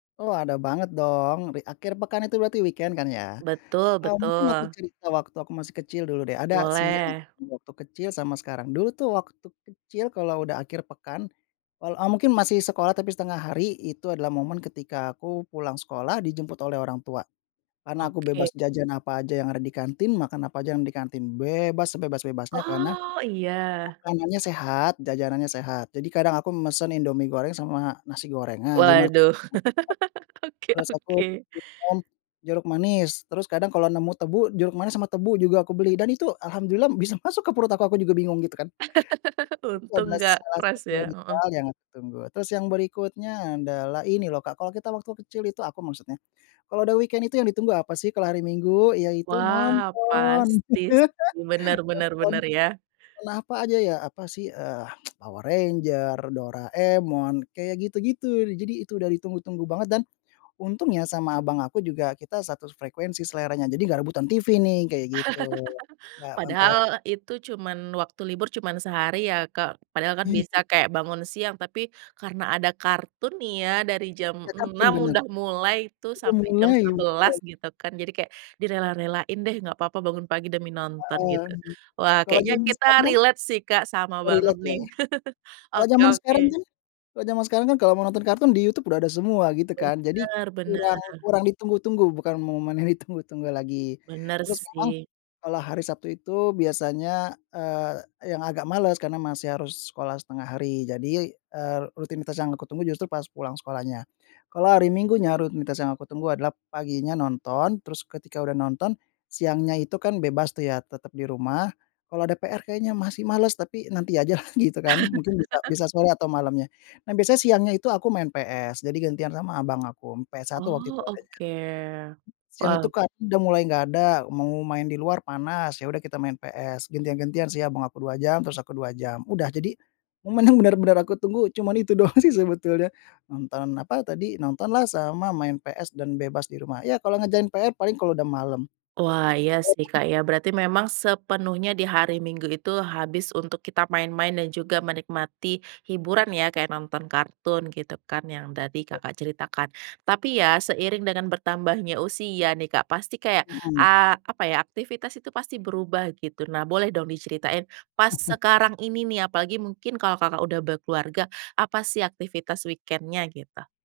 Oh, ada banget dong, bi akhir pekan itu berarti weekend, kan ya, Betul eee, mungkin aku betul. cerita waktu aku masih kecil dulu deh, ada sih, yang Boleh. di waktu kecil sama sekarang. Dulu tuh waktu kecil kalau udah akhir pekan, kal eee, mungkin masih sekolah tapi 1/2 hari, itu adalah momen ketika aku pulang sekolah dijemput oleh orang tua. Karena, aku bebas Oke. jajan apa aja yang ada di kantin, makan apa aja yang di kantin, bebas, sebebas-bebasnya. Karena, Oh iya? makanannya sehat, jajanannya sehat, jadi kadang aku me mesan Indomie goreng sama nasi goreng. Nah, gimana [unintelligible] Waduh, oke Terus aku oke. pesan jeruk manis, terus kadang kalau nemu tebu, jeruk manis sama tebu juga aku beli, dan itu, alhamdulillah bisa masuk ke perut aku aku juga bingung, gitu kan. [unintelligible] itu Untung adalah nggak salah keras, satu, ya, heeh. misal yang aku tunggu, terus yang berikutnya adalah, ini loh Kak, kalau kita waktu kecil itu, aku maksudnya. Kalau udah weekend itu yang ditunggu apa sih, kalau hari Minggu yaitu, nonton. Wah, pasti sih, benar benar Nonton benar, ya. nonton apa aja ya, apa sih, eee, Power Ranger, Doraemon, kayak gitu-gitu, jadi itu udah ditunggu-tunggu banget, dan, untungnya sama abang aku juga kita satu s frekuensi seleranya, jadi nggak rebutan TV nih, kayak gitu, nggak ampe Padahal, itu cuman waktu libur cuman sehari ya, Kak? Padahal kan, bisa, Iya. kayak, bangun siang, tapi, karena ada kartun nih, ya, dari jam Iya, kartun, 6.00 benar! udah mulai tuh, Udah sampai jam mulai, 11.00, udah. gitu kan. Jadi, kayak direla-relain deh, "Enggak apa-apa bangun pagi demi nonton," Heeh, gitu. Wah, kalau kayaknya jaman kita sekarang kan relate sih Kak, sama banget relate, ya? nih. Kalau Oke jaman sekarang oke. kan kalau jaman sekarang kan, kalau mau nonton kartun di YouTube udah ada semua, gitu kan. Jadi, Benar kurang benar. kurang ditunggu-tunggu, bukan momen yang ditunggu-tunggu lagi. Benar Terus, memang sih. kalau hari Sabtu itu biasanya, eee, yang agak males karena masih harus sekolah 1/2 hari, jadi, eee, rutinitas yang aku tunggu justru pas pulang sekolahnya. Kalau hari Minggunya rutinitas yang aku tunggu adalah, paginya nonton, terus ketika udah nonton, siangnya itu kan, bebas tuh, ya, tetap di rumah, kalau ada PR kayaknya masih males, tapi, nanti aja lah gitu kan, mungkin bisa bisa sore atau malamnya. Nah, biasanya siangnya itu aku main PS, jadi gantian sama abang aku, PS1 waktu itu Oh, adanya. oke. Siang itu Wow. kartun udah mulai nggak ada, mau main di luar panas, ya udah kita main PS, gantian-gantian sih abang aku 2 jam, terus aku 2 jam, udah. Jadi, memang benar-benar aku tunggu cuman itu doang sih sebetulnya. Nonton, apa tadi, nontonlah sama main PS dan bebas di rumah, ya kalau ngerjain PR paling kalau udah malam. Wah, iya sih Emang Kak, ya, berarti memang sepenuhnya di hari Minggu itu, habis untuk kita main-main, dan juga menikmati hiburan, ya? Kayak nonton kartun, gitu kan, yang tadi Betul. Kakak ceritakan. Tapi, ya, seiring dengan bertambahnya usia nih, Kak, pasti kayak, Mhm. a apa ya, aktivitas itu pasti berubah, gitu. Nah, boleh dong diceritain pas sekarang ini nih, apalagi, mungkin kalau Kakak udah berkeluarga, apa sih aktivitas weekend-nya, gitu?